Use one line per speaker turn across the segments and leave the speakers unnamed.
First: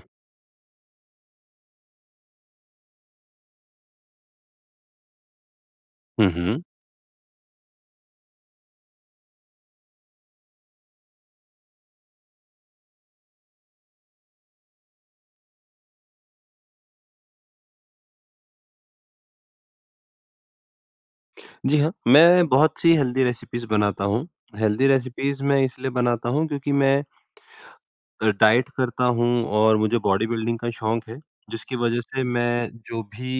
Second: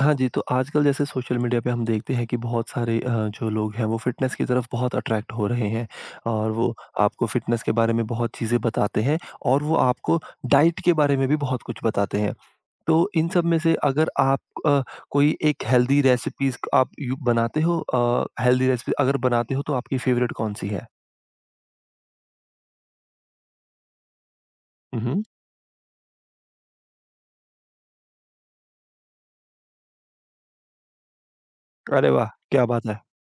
हाँ जी, तो आजकल जैसे सोशल मीडिया पे हम देखते हैं कि बहुत सारे जो लोग हैं वो फ़िटनेस की तरफ बहुत अट्रैक्ट हो रहे हैं
हुँ,
और
हुँ।
वो आपको फ़िटनेस के बारे में बहुत चीज़ें बताते हैं और वो आपको डाइट के बारे में भी बहुत कुछ बताते हैं। तो इन सब में से अगर आप अ, कोई एक हेल्दी रेसिपीज़ आप यू बनाते हो हेल्दी रेसिपी अगर बनाते हो तो आपकी फ़ेवरेट कौन-सी है?
जी हाँ, मैं बहुत सी हेल्दी रेसिपीज़ बनाता हूँ। हेल्दी
हुँ, हुँ।
रेसिपीज़ मैं इसलिए बनाता हूँ क्योंकि मैं डाइट करता हूँ और मुझे बॉडी बिल्डिंग का शौक है, जिसकी वजह
अरे
से
वाह! क्या
मैं
बात है।
जो भी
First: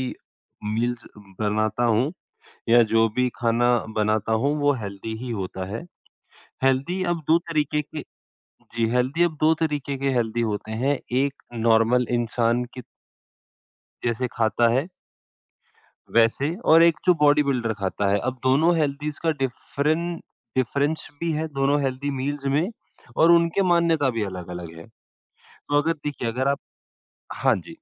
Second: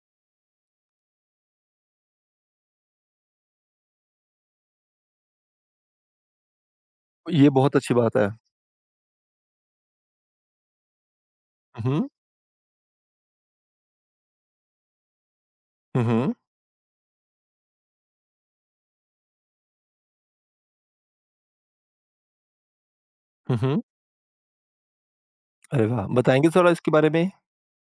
मील्स बनाता हूँ या जो भी खाना बनाता हूँ, वो हेल्दी ही होता है। हेल्दी अब 2
ये बहुत
तरीके
अच्छी
के
बात है।
जी, हेल्दी अब 2 तरीके के हेल्दी होते हैं। एक नॉर्मल
हुँ,
इंसान की जैसे खाता है
हुँ, हुँ, हुँ,
वैसे, और एक जो बॉडी बिल्डर खाता है, अब दोनों हेल्दीज़ का डिफ़रेंट डिफ़रेंस भी है दोनों हेल्दी मील्स में, और
हुँ,
उनके
हुँ।
मान्यता भी अलग-अलग है। तो
अरे
अगर
वाह!
देखिए अगर
बताएँगे
आप
थोड़ा इसके बारे में?
हाँ जी,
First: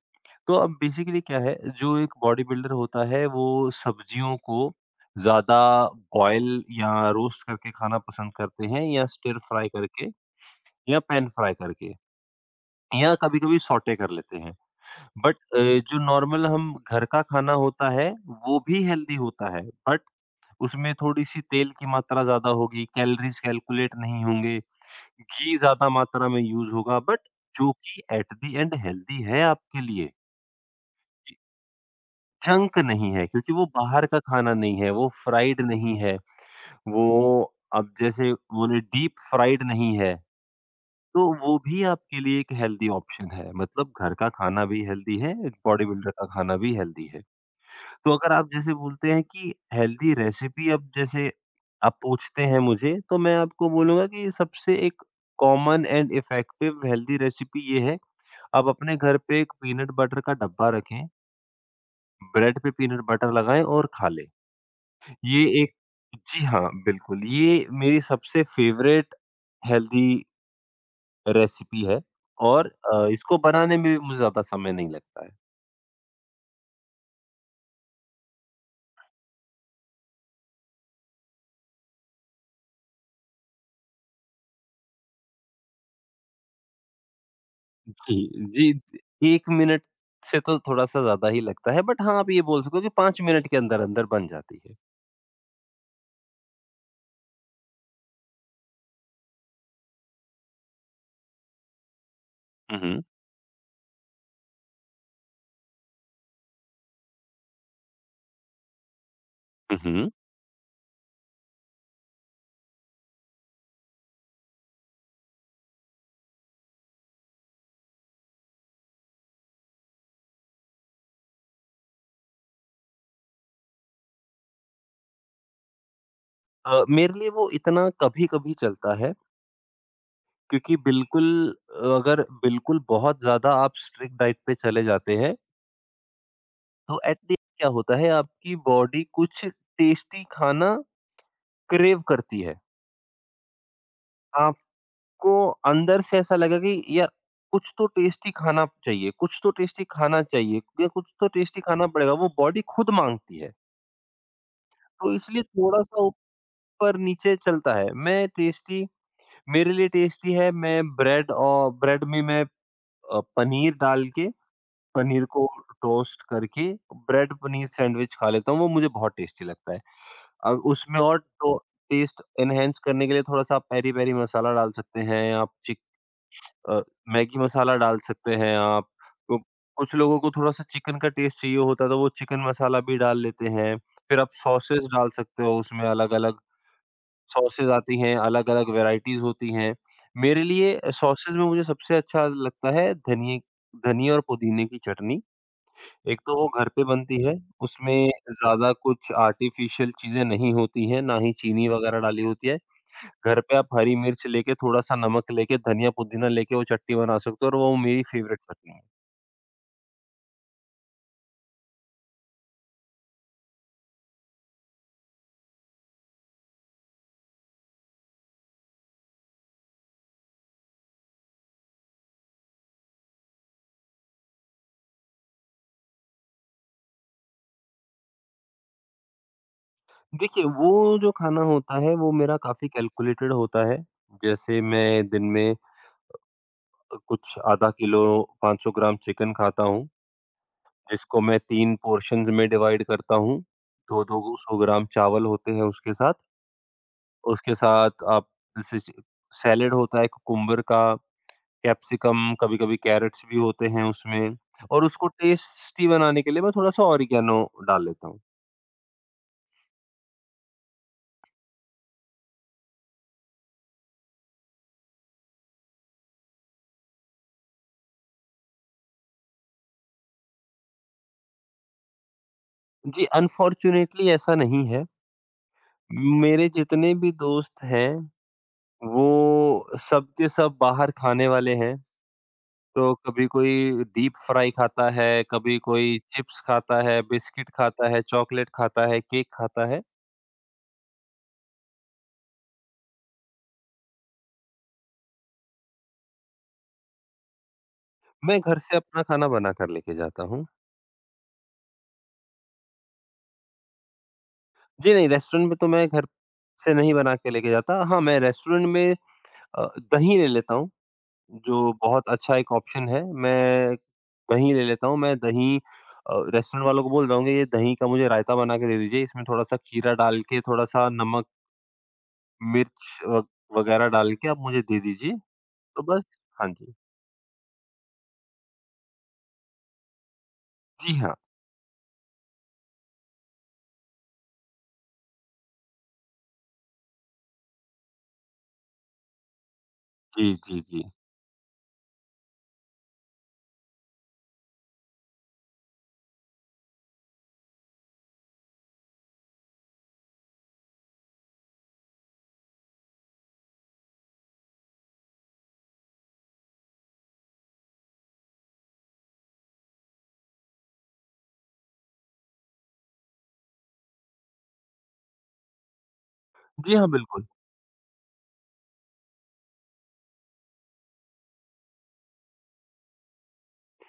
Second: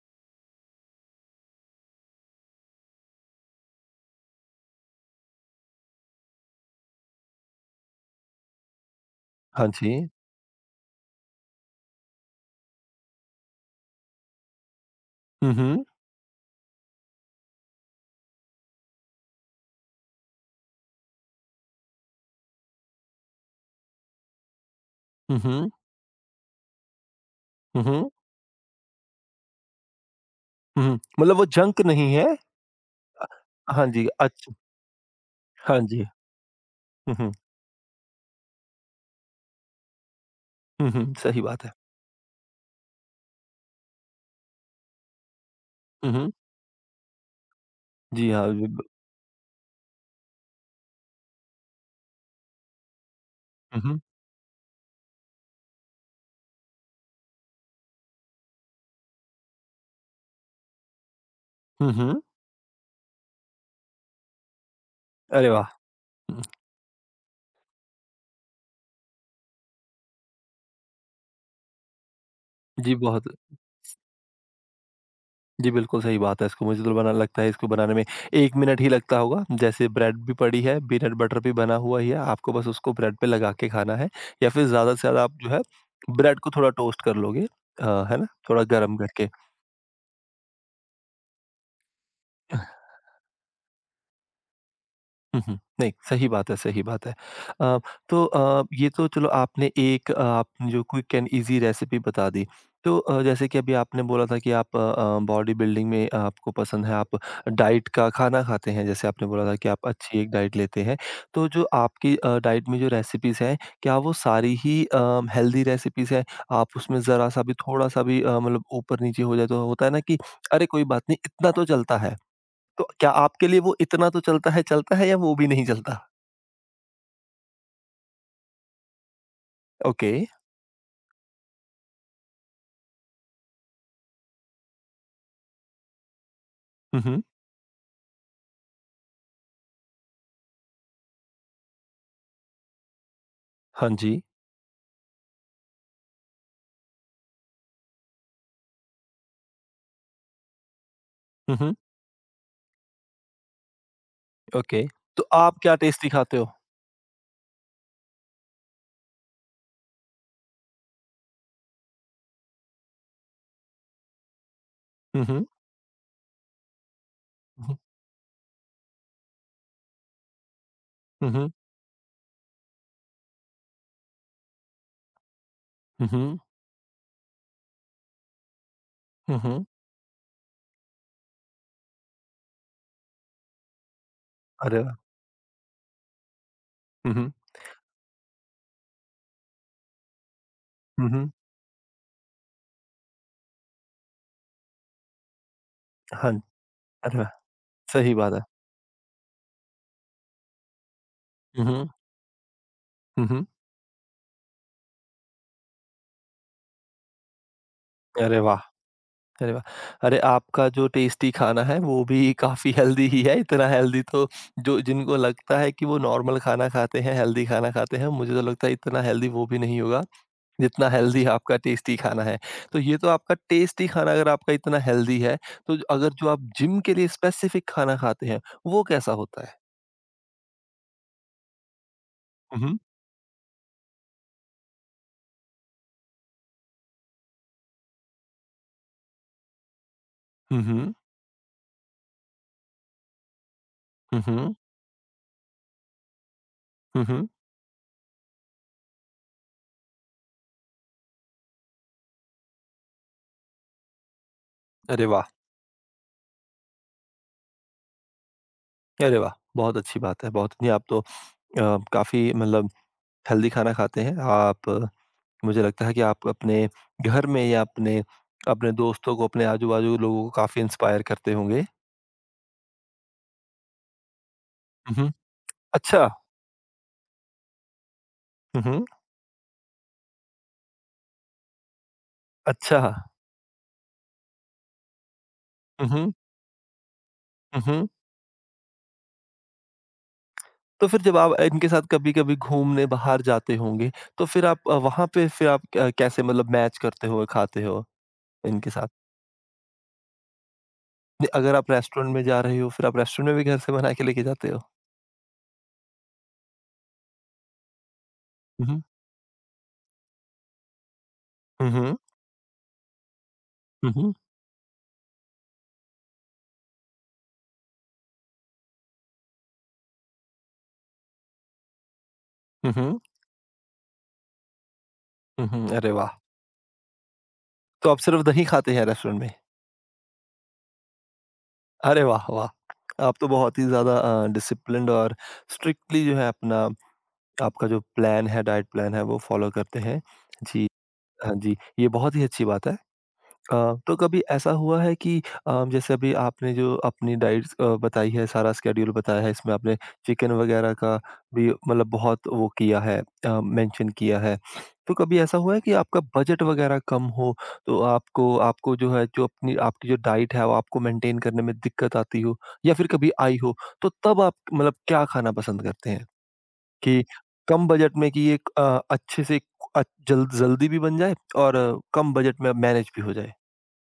तो अब बेसिकली क्या है, जो एक बॉडी बिल्डर होता है वो सब्जियों को ज़्यादा बॉयल या रोस्ट करके खाना पसंद करते हैं, या स्टिर
हाँ
फ्राई
जी।
करके, या पैन फ्राई करके, या कभी-कभी सौटे कर लेते हैं। बट
हुँ,
अ,
हुँ,
जो नॉर्मल हम घर का खाना होता है, वो भी हेल्दी होता है, बट उसमें थोड़ी-सी तेल की मात्रा ज़्यादा होगी, कैलोरीज़ कैलकुलेट नहीं होंगे,
हुँ,
घी
हुँ।
ज़्यादा मात्रा में यूज़ होगा, बट जो
हुँ,
कि
हुँ।
एट द एंड हेल्दी है आपके लिए।
हुँ, हुँ। मतलब वो जंक नहीं है।
जंक नहीं है क्योंकि वो
हाँ
बाहर
जी,
का खाना
अच्छा।
नहीं है, वो फ्राइड
हाँ
नहीं
जी।
है,
हुँ, हुँ।
वो अब जैसे बोले डीप फ्राइड नहीं है,
हुँ, हुँ,
तो
सही
वो
बात है।
भी आपके लिए एक हेल्दी ऑप्शन है। मतलब घर का खाना भी हेल्दी है, एक बॉडी बिल्डर
हुँ,
का
हुँ।
खाना भी हेल्दी है। तो
जी
अगर
हाँ,
आप
जी
जैसे
ब
बोलते हैं कि हेल्दी रेसिपी, अब जैसे आप पूछते हैं मुझे, तो मैं आपको
हुँ, हुँ।
बोलूँगा कि सबसे एक common and effective healthy recipe ये है, आप अपने घर पे एक पीनट बटर का डब्बा रखें,
हुँ, हुँ।
ब्रेड पे पीनट बटर लगाएँ और खा लें। ये
अरे वाह!
एक
हुँ,
जी हाँ, बिल्कुल, ये मेरी सबसे फ़ेवरेट हेल्दी रेसिपी है, और
जी बहुत।
इसको बनाने में भी मुझे ज़्यादा समय नहीं लगता है।
जी, बिल्कुल सही बात है। इसको मुझे तो बना लगता है इसको बनाने में 1 मिनट ही लगता होगा। जैसे ब्रेड भी पड़ी है, पीनट बटर भी बना हुआ ही है, आपको बस उसको ब्रेड पे लगा के खाना है या फिर ज़्यादा से ज़्यादा आप जो है ब्रेड को थोड़ा टोस्ट कर लोगे। अ,
जी,
है ना? थोड़ा
जी,
गरम
द
करके।
1 मिनट से तो थोड़ा-सा ज़्यादा ही लगता है, बट हाँ, आप ये बोल सकते हो कि 5 मिनट के अंदर-अंदर बन जाती है।
हुँ, हुँ। नहीं, सही बात है, सही बात है। अ, तो ये तो चलो आपने एक आपने जो क्विक एंड ईज़ी रेसिपी बता दी।
हुँ,
तो
हुँ।
जैसे कि अभी आपने बोला था कि आप बॉडी बिल्डिंग में आपको पसंद है, आप डाइट का खाना खाते हैं, जैसे आपने बोला था कि
हुँ,
आप
हुँ।
अच्छी एक डाइट लेते हैं। तो जो आपकी डाइट में जो रेसिपीज़ हैं, क्या वो सारी ही हेल्दी रेसिपीज़ हैं? आप उसमें ज़रा-सा भी, थोड़ा-सा भी मतलब ऊपर-नीचे हो जाए तो होता है ना कि, "अरे! कोई बात नहीं, इतना तो चलता है।" तो क्या आपके लिए वो इतना तो चलता है या वो भी नहीं चलता?
मेरे लिए वो इतना कभी-कभी चलता है,
ओके।
क्योंकि अगर बिल्कुल बहुत ज़्यादा आप स्ट्रिक्ट डाइट पे चले जाते हैं, तो
हुँ,
एट
हुँ।
द एंड क्या होता है आपकी बॉडी कुछ टेस्टी खाना क्रेव करती है।
हाँ जी।
को अंदर से ऐसा लगा कि यार कुछ तो टेस्टी खाना चाहिए, कुछ तो टेस्टी खाना चाहिए, या कुछ तो
हुँ,
टेस्टी
हुँ।
खाना पड़ेगा, वो बॉडी खुद माँगती है।
ओके।
तो
तो
इसलिए
आप क्या
थोड़ा-सा
टेस्टी खाते हो?
ऊपर-नीचे चलता है। मैं टेस्टी मेरे लिए टेस्टी है, मैं ब्रेड, और ब्रेड में मैं अ, पनीर डाल के, पनीर
हुँ,
को
हुँ।
टोस्ट करके ब्रेड पनीर
हुँ,
सैंडविच खा लेता हूँ, वो मुझे बहुत टेस्टी लगता है। अब उसमें और
हुँ, हुँ,
तो टेस्ट एनहांस करने के लिए थोड़ा-सा आप पेरी-पेरी मसाला डाल सकते हैं, आप
हुँ, हुँ,
अ, मैगी मसाला डाल सकते हैं आप। तो
हुँ, हुँ।
कुछ लोगों को थोड़ा-सा चिकन का टेस्ट चाहिए होता है, तो वो चिकन मसाला भी डाल लेते हैं। फिर आप
अरे
सॉसेज़
वाह!
डाल सकते हो, उसमें अलग-अलग
हुँ, हुँ,
सॉसेज़ आती हैं, अलग-अलग वैराइटीज़ होती हैं। मेरे लिए
हुँ, हुँ।
सॉसेज़ में मुझे सबसे अच्छा लगता है धनिये धनिया और पुदीने की चटनी। एक
हाँ,
तो वो घर पे
अरे
बनती
वाह!
है, उसमें
सही बात है।
ज़्यादा कुछ आर्टिफ़िशियल चीज़ें नहीं होती हैं, ना ही
हुँ,
चीनी
हुँ,
वगैरह डाली होती है।
हुँ,
घर
हुँ।
पे आप हरी मिर्च लेके, थोड़ा-सा नमक लेके, धनिया, पुदीना लेके वो चटनी बना सकते हो, और वो मेरी फ़ेवरेट
अरे वाह!
चटनी है।
अरे वाह! अरे आपका जो टेस्टी खाना है वो भी काफ़ी हेल्दी ही है, इतना हेल्दी तो जो जिनको लगता है कि वो नॉर्मल खाना खाते हैं, हेल्दी खाना खाते हैं, मुझे तो लगता है इतना हेल्दी वो भी नहीं होगा। जितना हेल्दी आपका टेस्टी खाना है। तो ये तो आपका टेस्टी खाना अगर आपका इतना हेल्दी है, तो अगर जो आप जिम के लिए स्पेसिफिक खाना खाते हैं, वो कैसा होता है?
देखिए, वो जो खाना होता है, वो मेरा
हुँ,
काफ़ी
हुँ।
कैलकुलेटेड होता है। जैसे मैं दिन में कुछ आधा किलो 500 ग्राम चिकन खाता हूँ,
हुँ, हुँ।
जिसको मैं 3 पोर्शन्स में डिवाइड करता हूँ।
हुँ,
2-2
हुँ।
100 ग्राम चावल होते हैं
हुँ, हुँ।
उसके साथ आप जैसे स सैलेड होता है कुकुम्बर का, कैप्सिकम, कभी-कभी कैरेट्स भी होते हैं उसमें, और
अरे
उसको
वाह!
टेस्टी बनाने के लिए मैं थोड़ा-सा ऑरिगैनो डाल लेता हूँ।
अरे वाह! बहुत अच्छी बात है। बहुत नहीं आप तो अ, काफ़ी मतलब हेल्दी खाना खाते हैं। आप मुझे लगता है कि आप अपने घर में या अपने अपने दोस्तों को, अपने आजू-बाजू के लोगों को काफ़ी इंस्पायर करते होंगे।
जी, अनफॉर्च्यूनेटली ऐसा नहीं है।
हुँ, हुँ। अच्छा।
मेरे जितने भी दोस्त हैं,
हुँ, हुँ।
वो सब के सब बाहर खाने वाले हैं।
अच्छा।
तो कभी कोई डीप फ्राई खाता है, कभी
हुँ,
कोई
हुँ।
चिप्स खाता है, बिस्किट
हुँ,
खाता
हुँ।
है, चॉकलेट खाता है, केक खाता है।
तो फिर जब आप इनके साथ कभी-कभी घूमने बाहर जाते होंगे, तो फिर वहाँ पे फिर आप क कैसे मतलब मैच करते हो, खाते हो
मैं घर
इनके
से
साथ?
अपना खाना बना कर लेके जाता हूँ।
नि अगर आप रेस्टोरेंट में जा रहे हो, फिर आप रेस्टोरेंट में भी घर से बना के लेके जाते हो?
जी नहीं, रेस्टोरेंट में तो मैं घर से नहीं बना के लेके जाता। हाँ, मैं रेस्टोरेंट
हुँ, हुँ।
में अ, दही ले लेता हूँ,
हुँ,
जो
हुँ।
बहुत अच्छा एक ऑप्शन है। मैं
हुँ, हुँ।
दही ले लेता हूँ, मैं दही अ, रेस्टोरेंट वालों को बोल जाऊँगा ये दही का मुझे रायता बना के दे दीजिए, इसमें थोड़ा-सा खीरा डाल के, थोड़ा-सा नमक,
हुँ,
मिर्च
हुँ।
व वगैरह डाल के आप मुझे दे दीजिए।
हुँ, हुँ।
तो
अरे वाह!
बस हाँ जी।
तो आप सिर्फ़ दही खाते हैं रेस्टोरेंट में?
जी हाँ।
अरे वाह, वाह! आप तो बहुत ही ज़्यादा डिसिप्लिन्ड और स्ट्रिक्टली जो है अपना आपका जो प्लान है, डाइट प्लान है, वो फ़ॉलो करते हैं।
जी, जी,
जी।
जी।
हाँ जी, ये बहुत ही अच्छी बात है। अ, तो कभी ऐसा हुआ है कि जैसे अभी आपने जो अपनी डाइट्स बताई है, सारा स्केड्यूल बताया है, इसमें आपने चिकन वगैरह का भी मतलब बहुत वो किया है, मेंशन किया है। तो कभी ऐसा हुआ है कि आपका बजट वगैरह कम हो, तो आपको आपको जो है, जो अपनी आपकी जो डाइट है, वो आपको मेंटेन करने में दिक्कत आती हो या फिर कभी आई हो, तो तब आप मतलब क्या खाना पसंद करते हैं?
जी हाँ,
कि
बिल्कुल।
कम बजट में कि ये अच्छे से अ, जल्दी भी बन जाए और कम बजट में मैनेज भी हो जाए?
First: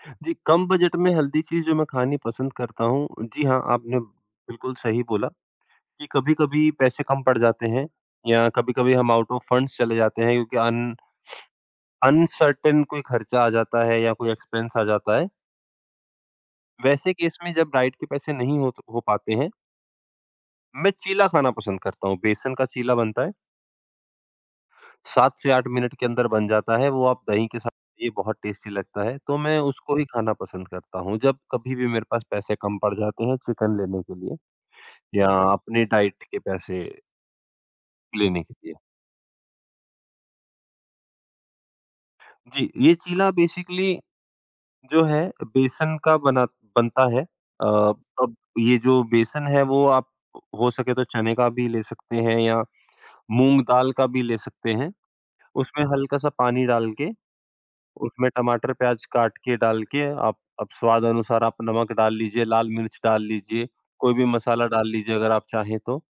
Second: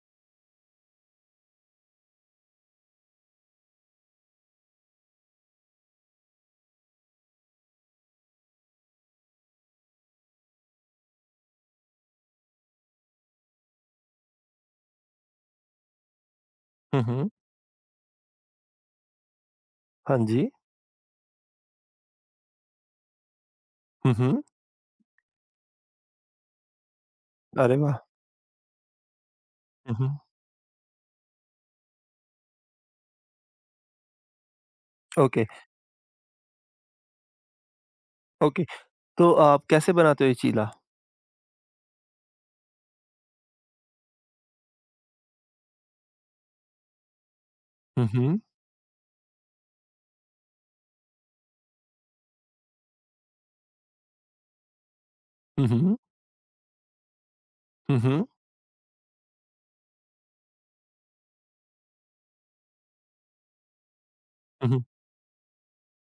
जी, कम बजट में हेल्दी चीज़ जो मैं खानी पसंद करता हूँ, जी हाँ, आपने बिल्कुल सही बोला कि कभी-कभी पैसे कम पड़ जाते हैं, या कभी-कभी हम आउट ऑफ फंड्स चले जाते हैं क्योंकि अन अनसर्टेन कोई खर्चा आ जाता है, या कोई एक्सपेंस आ जाता है,
हुँ,
वैसे
हुँ।
केस में जब राइड के पैसे नहीं हो पाते हैं,
हाँ जी।
मैं चीला खाना पसंद करता हूँ। बेसन का चीला बनता है,
हुँ, हुँ।
7 से 8 मिनट के अंदर बन जाता है, वो आप दही के साथ
अरे वाह!
ये बहुत टेस्टी लगता है, तो मैं उसको
हुँ,
ही
हुँ।
खाना पसंद करता हूँ। जब कभी भी मेरे पास पैसे कम पड़ जाते हैं चिकन लेने के लिए, या
ओके,
अपने डाइट के पैसे लेने के
ओके।
लिए।
तो आप कैसे बनाते हो ये चीला?
जी, ये चीला बेसिकली जो है बेसन का बना बनता है।
हुँ,
अब
हुँ।
ये जो बेसन है वो आप हो सके तो चने का भी ले सकते हैं, या मूँग दाल का भी ले सकते हैं।
हुँ,
उसमें
हुँ।
हल्का-सा पानी डाल के,
हुँ, हुँ।
उसमें टमाटर, प्याज़ काट के डाल के, आप स्वाद अनुसार आप नमक डाल लीजिए, लाल मिर्च डाल लीजिए, कोई भी मसाला
हुँ, हुँ।
डाल लीजिए अगर आप चाहें तो।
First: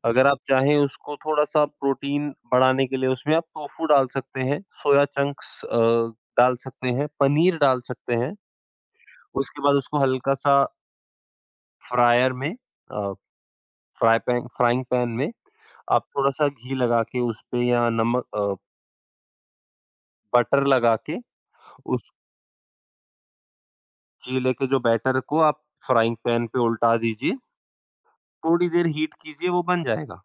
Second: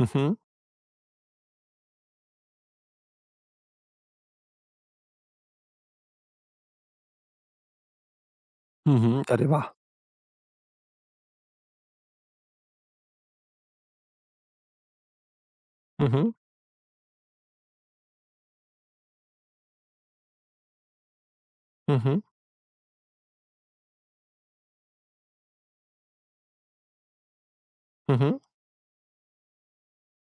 हुँ,
अगर
हुँ।
आप चाहें उसको थोड़ा-सा प्रोटीन बढ़ाने के लिए उसमें आप टोफ़ू डाल सकते हैं, सोया चंक्स डाल सकते हैं, पनीर डाल सकते हैं।
हुँ, हुँ। अरे
उसके
वाह!
बाद उसको हल्का-सा फ्रायर में अ, फ्राई पैन फ्राइंग पैन में आप
हुँ, हुँ।
थोड़ा-सा घी लगा के उसपे, या बटर लगा के
हुँ,
उस
हुँ।
चीले के जो बैटर को आप फ्राइंग पैन पे उल्टा दीजिए।
हुँ, हुँ।
थोड़ी देर हीट कीजिए, वो बन जाएगा।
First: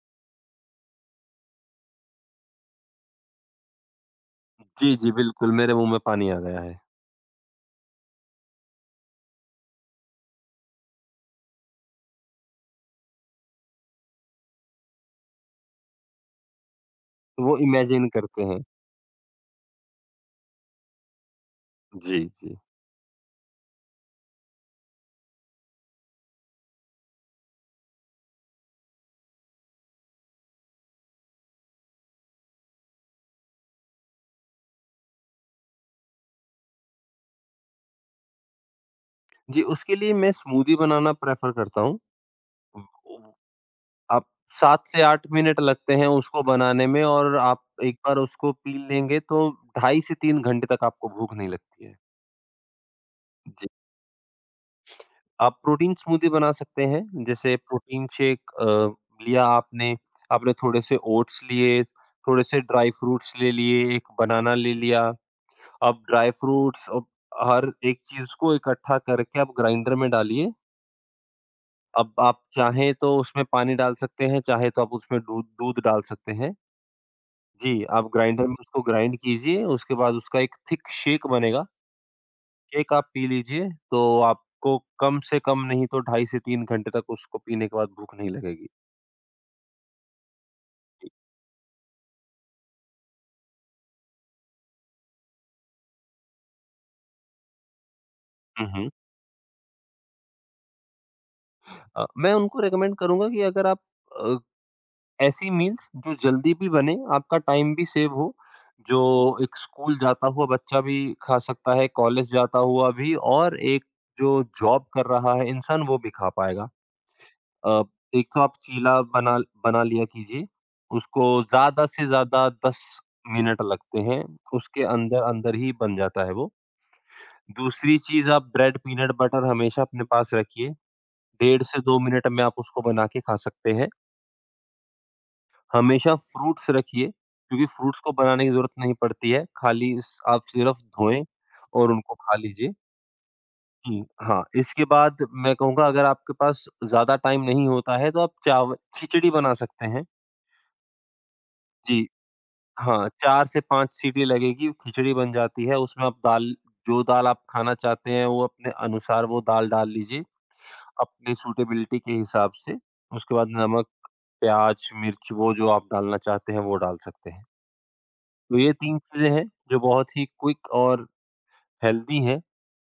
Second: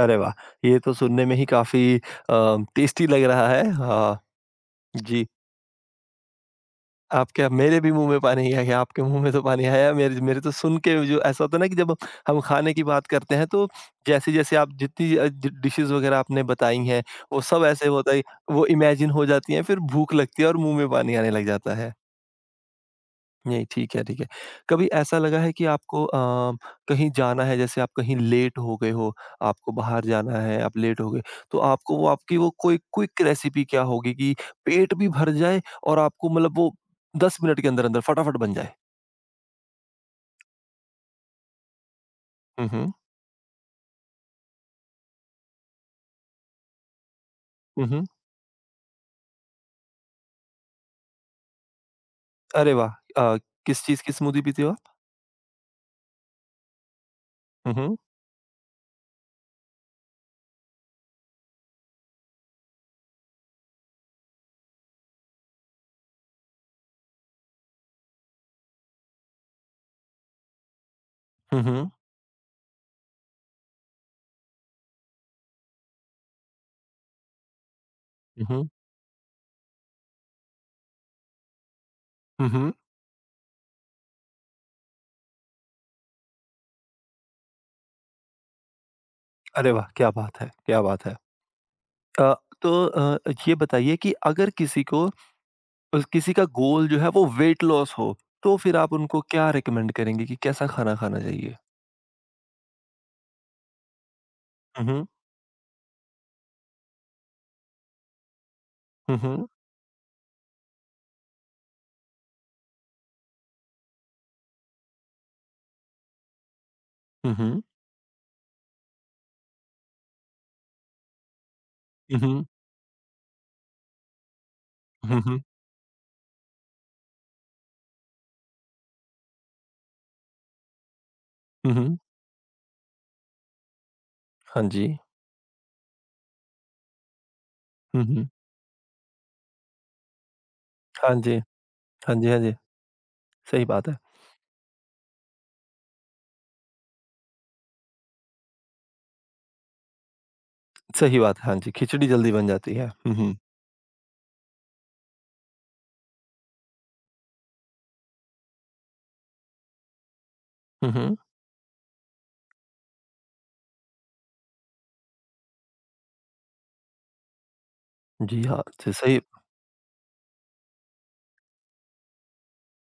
अरे वाह! ये तो सुनने में ही काफ़ी टेस्टी लग रहा है। हाँ,
जी, जी,
जी।
बिल्कुल मेरे मुँह में पानी आ गया है।
आपके मेरे भी मुँह में पानी आ गया, आपके मुँह में तो पानी आया, मेरे मेरे तो सुन के जो ऐसा होता है ना कि जब हम खाने की बात करते हैं तो जैसे-जैसे आप जितनी डि डिशेज़ वग़ैरह आपने बताई हैं, वो
तो वो
सब ऐसे
इमेजिन
होता है,
करते हैं।
वो इमेजिन हो जाती हैं, फिर भूख लगती है और मुँह में पानी आने लग जाता है।
जी, जी।
नहीं, ठीक है, ठीक है। कभी ऐसा लगा है कि आपको कहीं जाना है, जैसे आप कहीं लेट हो गए हो, आपको बाहर जाना है, आप लेट हो गए, तो आपको वो आपकी वो कोई क्विक रेसिपी क्या होगी कि पेट भी भर जाए और आपको मतलब वो 10 मिनट के अंदर-अंदर फटाफट बन जाए?
जी, उसके लिए मैं स्मूदी बनाना प्रेफ़र करता हूँ।
हुँ, हुँ।
आप 7 से 8 मिनट लगते हैं उसको बनाने में, और आप
हुँ,
एक
हुँ।
बार उसको पी लेंगे तो ढाई से 3 घंटे तक आपको भूख नहीं लगती है।
अरे वाह! अ,
जी,
किस चीज़ की स्मूदी पीते हो आप?
आप प्रोटीन स्मूदी बना सकते हैं, जैसे
हुँ, हुँ।
प्रोटीन शेक लिया आपने, आपने थोड़े-से ओट्स लिए, थोड़े-से ड्राई फ्रूट्स ले लिए, एक बनाना ले लिया। आप ड्राई फ्रूट्स अब हर एक चीज़ को इकट्ठा करके आप ग्राइंडर में डालिए।
हुँ, हुँ।
अब आप चाहें तो उसमें पानी डाल सकते हैं, चाहे तो आप उसमें दूध दूध डाल सकते हैं। जी, आप ग्राइंडर
हुँ,
में
हुँ।
उसको ग्राइंड कीजिए, उसके बाद उसका एक थिक शेक बनेगा,
हुँ, हुँ।
शेक आप पी लीजिए, तो आपको कम से कम नहीं तो ढाई से 3 घंटे तक उसको पीने के बाद भूख नहीं लगेगी।
अरे वाह! क्या बात है, क्या बात
जी।
है। अ, तो ये बताइए कि अगर किसी को और किसी का गोल जो है वो वेट लॉस हो, तो
हुँ,
फिर
हुँ।
आप उनको क्या रिकमेंड करेंगे कि कैसा खाना खाना चाहिए?
मैं उनको रिकमेंड करूँगा कि अगर आप अ,
हुँ, हुँ।
ऐसी मील्स जो जल्दी भी बने, आपका टाइम भी सेव हो, जो
हुँ, हुँ।
एक स्कूल जाता हुआ बच्चा भी खा सकता है, कॉलेज जाता हुआ भी, और एक जो जॉब कर रहा है इंसान, वो भी खा पाएगा।
हुँ, हुँ।
अ, एक तो आप चीला बना बना लिया कीजिए, उसको ज़्यादा से
हुँ, हुँ।
ज़्यादा 10 मिनट लगते हैं, उसके
हुँ, हुँ।
अंदर-अंदर ही बन जाता है वो। दूसरी चीज़ आप ब्रेड पीनट बटर हमेशा अपने पास रखिए, डेढ़
हुँ,
से
हुँ।
2 मिनट में आप उसको बना के खा सकते हैं।
हाँ जी।
हमेशा फ्रूट्स रखिए, क्योंकि फ्रूट्स
हुँ,
को
हुँ।
बनाने की ज़रूरत नहीं पड़ती है, खाली स आप सिर्फ
हाँ
धोएँ
जी।
और उनको
हाँ जी,
खा
हाँ जी।
लीजिए।
सही बात है।
हुँ, हाँ, इसके बाद मैं कहूँगा अगर आपके पास ज़्यादा टाइम नहीं होता है, तो आप चाव खिचड़ी बना सकते हैं।
सही बात है, हाँ जी,
जी।
खिचड़ी जल्दी बन जाती है।
हाँ,
हुँ, हुँ।
4 से 5 सीटी लगेगी, खिचड़ी बन जाती है, उसमें आप दाल जो दाल आप खाना चाहते हैं, वो अपने अनुसार वो दाल डाल लीजिए,
हुँ, हुँ।
अपनी सूटेबिलिटी के हिसाब से। उसके बाद नमक, प्याज़, मिर्च वो जो आप डालना चाहते हैं, वो डाल सकते हैं।
जी
तो
हाँ,
ये
स
3
सही।
चीज़ें हैं, जो बहुत ही क्विक और हेल्दी हैं,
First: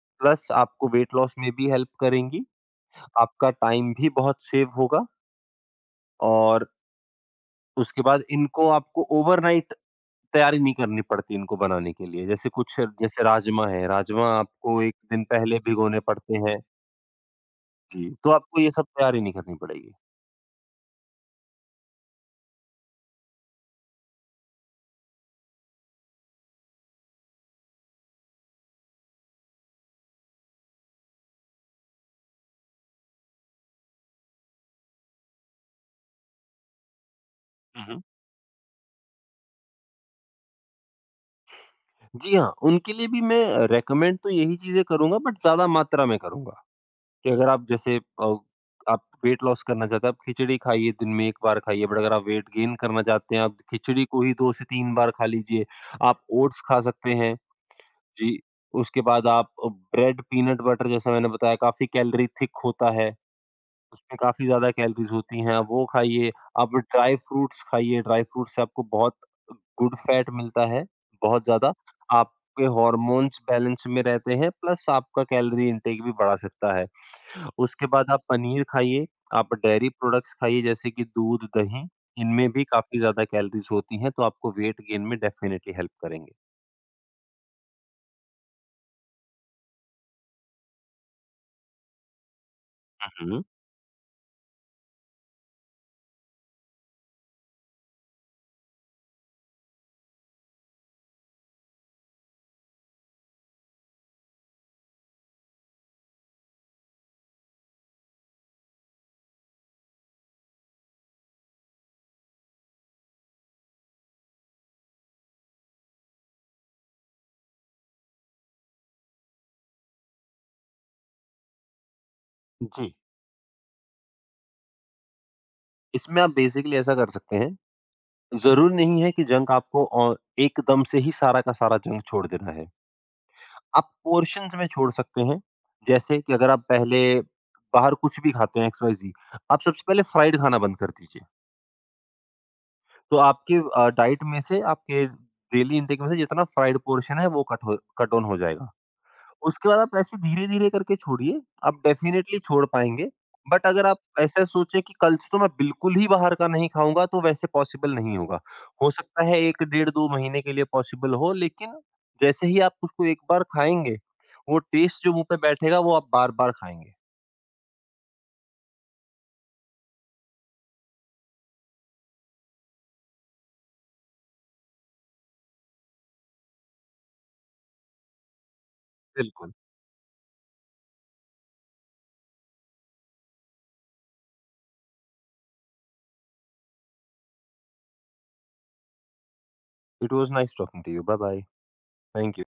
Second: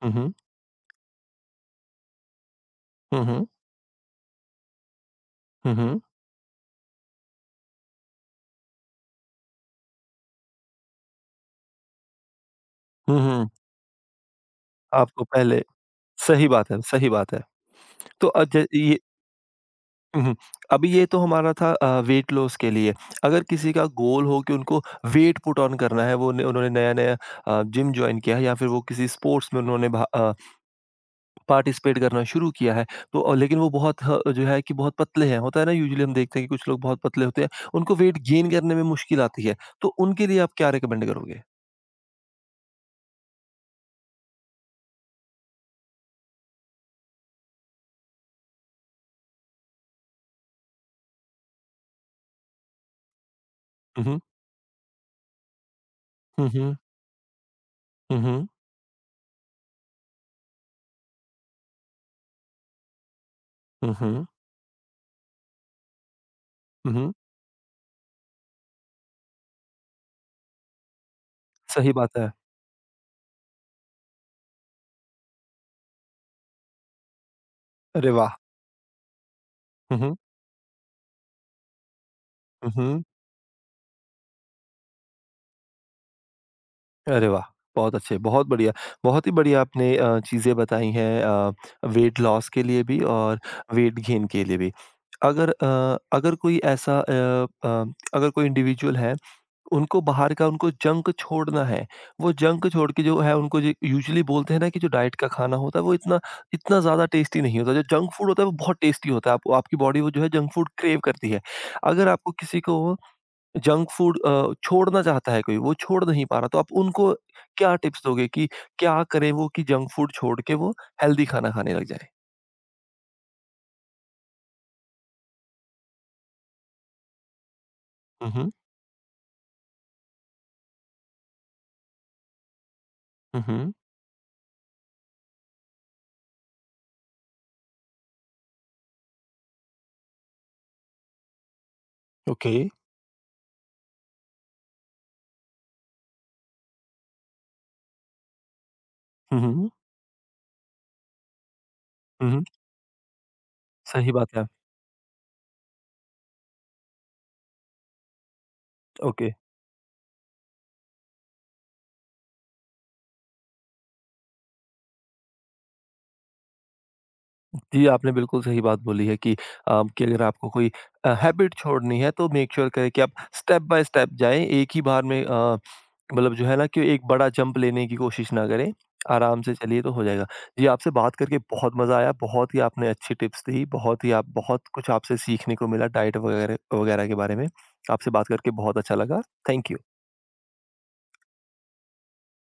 हुँ, हुँ।
प्लस आपको वेट लॉस में भी हेल्प करेंगी,
हुँ, हुँ।
आपका टाइम भी बहुत सेव होगा,
हुँ, हुँ।
और उसके बाद इनको आपको ओवरनाइट तैयारी नहीं करनी पड़ती इनको बनाने के लिए। जैसे कुछ
हुँ,
जैसे
हुँ।
राजमा है, राजमा आपको 1 दिन
आपको
पहले
पहले
भिगोने पड़ते
सही
हैं।
बात है, सही बात है।
जी,
तो
तो
अ,
आपको
ज
ये सब
ये
तैयारी नहीं करनी पड़ेगी।
उहुँ, अभी ये तो हमारा था वेट लॉस के लिए। अगर किसी का गोल हो कि उनको वेट पुट ऑन करना है, वो ने उन्होंने नया-नया जिम जॉइन किया है या फिर वो किसी स्पोर्ट्स में पार्टिसिपेट करना शुरू किया है, तो लेकिन वो बहुत ह जो है कि बहुत पतले हैं। होता है ना यूजुअली हम देखते हैं कि कुछ लोग बहुत पतले होते हैं,
हुँ,
उनको
हुँ।
वेट गेन करने में मुश्किल आती है, तो उनके लिए आप क्या रिकमेंड करोगे?
जी हाँ, उनके लिए भी मैं रिकमेंड तो यही चीज़ें करूँगा, बट ज़्यादा मात्रा में करूँगा, कि अगर आप जैसे आप वेट लॉस करना चाहते हैं, आप खिचड़ी खाइए, दिन में 1 बार खाइए। बट अगर आप वेट गेन करना चाहते हैं, आप खिचड़ी
उहुँ,
को ही 2 से 3 बार खा लीजिए। आप
हुँ,
ओट्स
हुँ,
खा सकते हैं।
हुँ,
जी,
हुँ,
उसके बाद आप ब्रेड, पीनट बटर जैसा मैंने बताया काफ़ी कैलोरी थिक होता है।
हुँ,
उसमें
हुँ,
काफ़ी ज़्यादा कैलोरीज़ होती हैं, आप वो खाइए, आप
हुँ,
ड्राई फ्रूट्स खाइए, ड्राई फ्रूट से आपको बहुत गुड फैट मिलता है, बहुत ज़्यादा।
सही बात है।
आपके हॉर्मोन्स बैलेंस में रहते हैं, प्लस आपका कैलोरी इंटेक भी बढ़ा सकता है। उसके बाद
अरे
आप
वाह!
पनीर खाइए, आप डेयरी
हुँ, हुँ,
प्रोडक्ट्स खाइए, जैसे कि दूध, दही, इनमें भी
हुँ,
काफ़ी
हुँ।
ज़्यादा कैलोरीज़ होती हैं, तो आपको वेट गेन में डेफ़िनिटली हेल्प करेंगे।
अरे वाह! बहुत अच्छे, बहुत बढ़िया। बहुत ही बढ़िया आपने चीज़ें बताई हैं वेट लॉस के लिए भी
हुँ,
और
हुँ।
वेट गेन के लिए भी। अगर कोई ऐसा अ अ, अगर कोई इंडिविजुअल है, उनको बाहर का उनको जंक छोड़ना है, वो जंक छोड़ के जो है उनको जो यूजुअली बोलते हैं ना कि जो डाइट का खाना होता है वो इतना इतना ज़्यादा टेस्टी नहीं होता। जो जंक फूड होता है वो बहुत टेस्टी होता है। आप आपकी बॉडी वो जो है जंक फूड क्रेव करती है। अगर आपको किसी को जंक फूड छोड़ना चाहता है कोई, वो छोड़ नहीं पा रहा, तो आप उनको क्या टिप्स दोगे कि क्या करें वो कि जंक फूड छोड़ के वो हेल्दी खाना खाने लग जाए?
जी, इसमें आप बेसिकली ऐसा कर सकते हैं,
हुँ, हुँ।
ज़रूरी नहीं है कि जंक आपको एकदम से ही सारा का सारा जंक छोड़ देना है।
हुँ, हुँ।
आप पोर्शन्स में छोड़ सकते हैं। जैसे कि अगर आप पहले बाहर कुछ भी खाते हैं एक्स-वाई-ज़ेड, आप सबसे पहले फ्राइड खाना बंद कर दीजिए।
ओके।
तो आपके डाइट में से आपके डेली इनटेक में से जितना फ्राइड पोर्शन है वो कट ऑन हो जाएगा।
हुँ,
उसके
हुँ।
बाद आप ऐसे धीरे-धीरे करके छोड़िए, आप
हुँ,
डेफ़िनेटली
हुँ।
छोड़ पाएँगे। बट अगर आप
सही बात
ऐसा
है।
सोचे कि कल से तो मैं बिल्कुल ही बाहर का नहीं खाऊँगा, तो वैसे पॉसिबल नहीं होगा। हो सकता
ओके।
है 1 डेढ़ 2 महीने के लिए पॉसिबल हो, लेकिन जैसे ही आप उसको एक बार खाएँगे, वो टेस्ट जो मुँह पे बैठेगा, वो आप बार-बार खाएँगे।
जी, आपने बिल्कुल सही बात बोली है कि कि अगर आपको कोई हैबिट छोड़नी है तो मेक श्योर sure करें कि आप स्टेप बाय स्टेप जाएँ, एक ही बार में अ मतलब जो है ना कि एक बड़ा जंप लेने की कोशिश ना करें, आराम
बिल्कुल।
से चलिए तो हो जाएगा। जी, आपसे बात करके बहुत मज़ा आया, बहुत ही आपने अच्छी टिप्स दी, बहुत ही आप बहुत कुछ आपसे सीखने को मिला डाइट वगैरह वगैरह के बारे में। आपसे बात करके बहुत अच्छा लगा। Thank you.
It was nice talking to you. Bye bye. Thank you.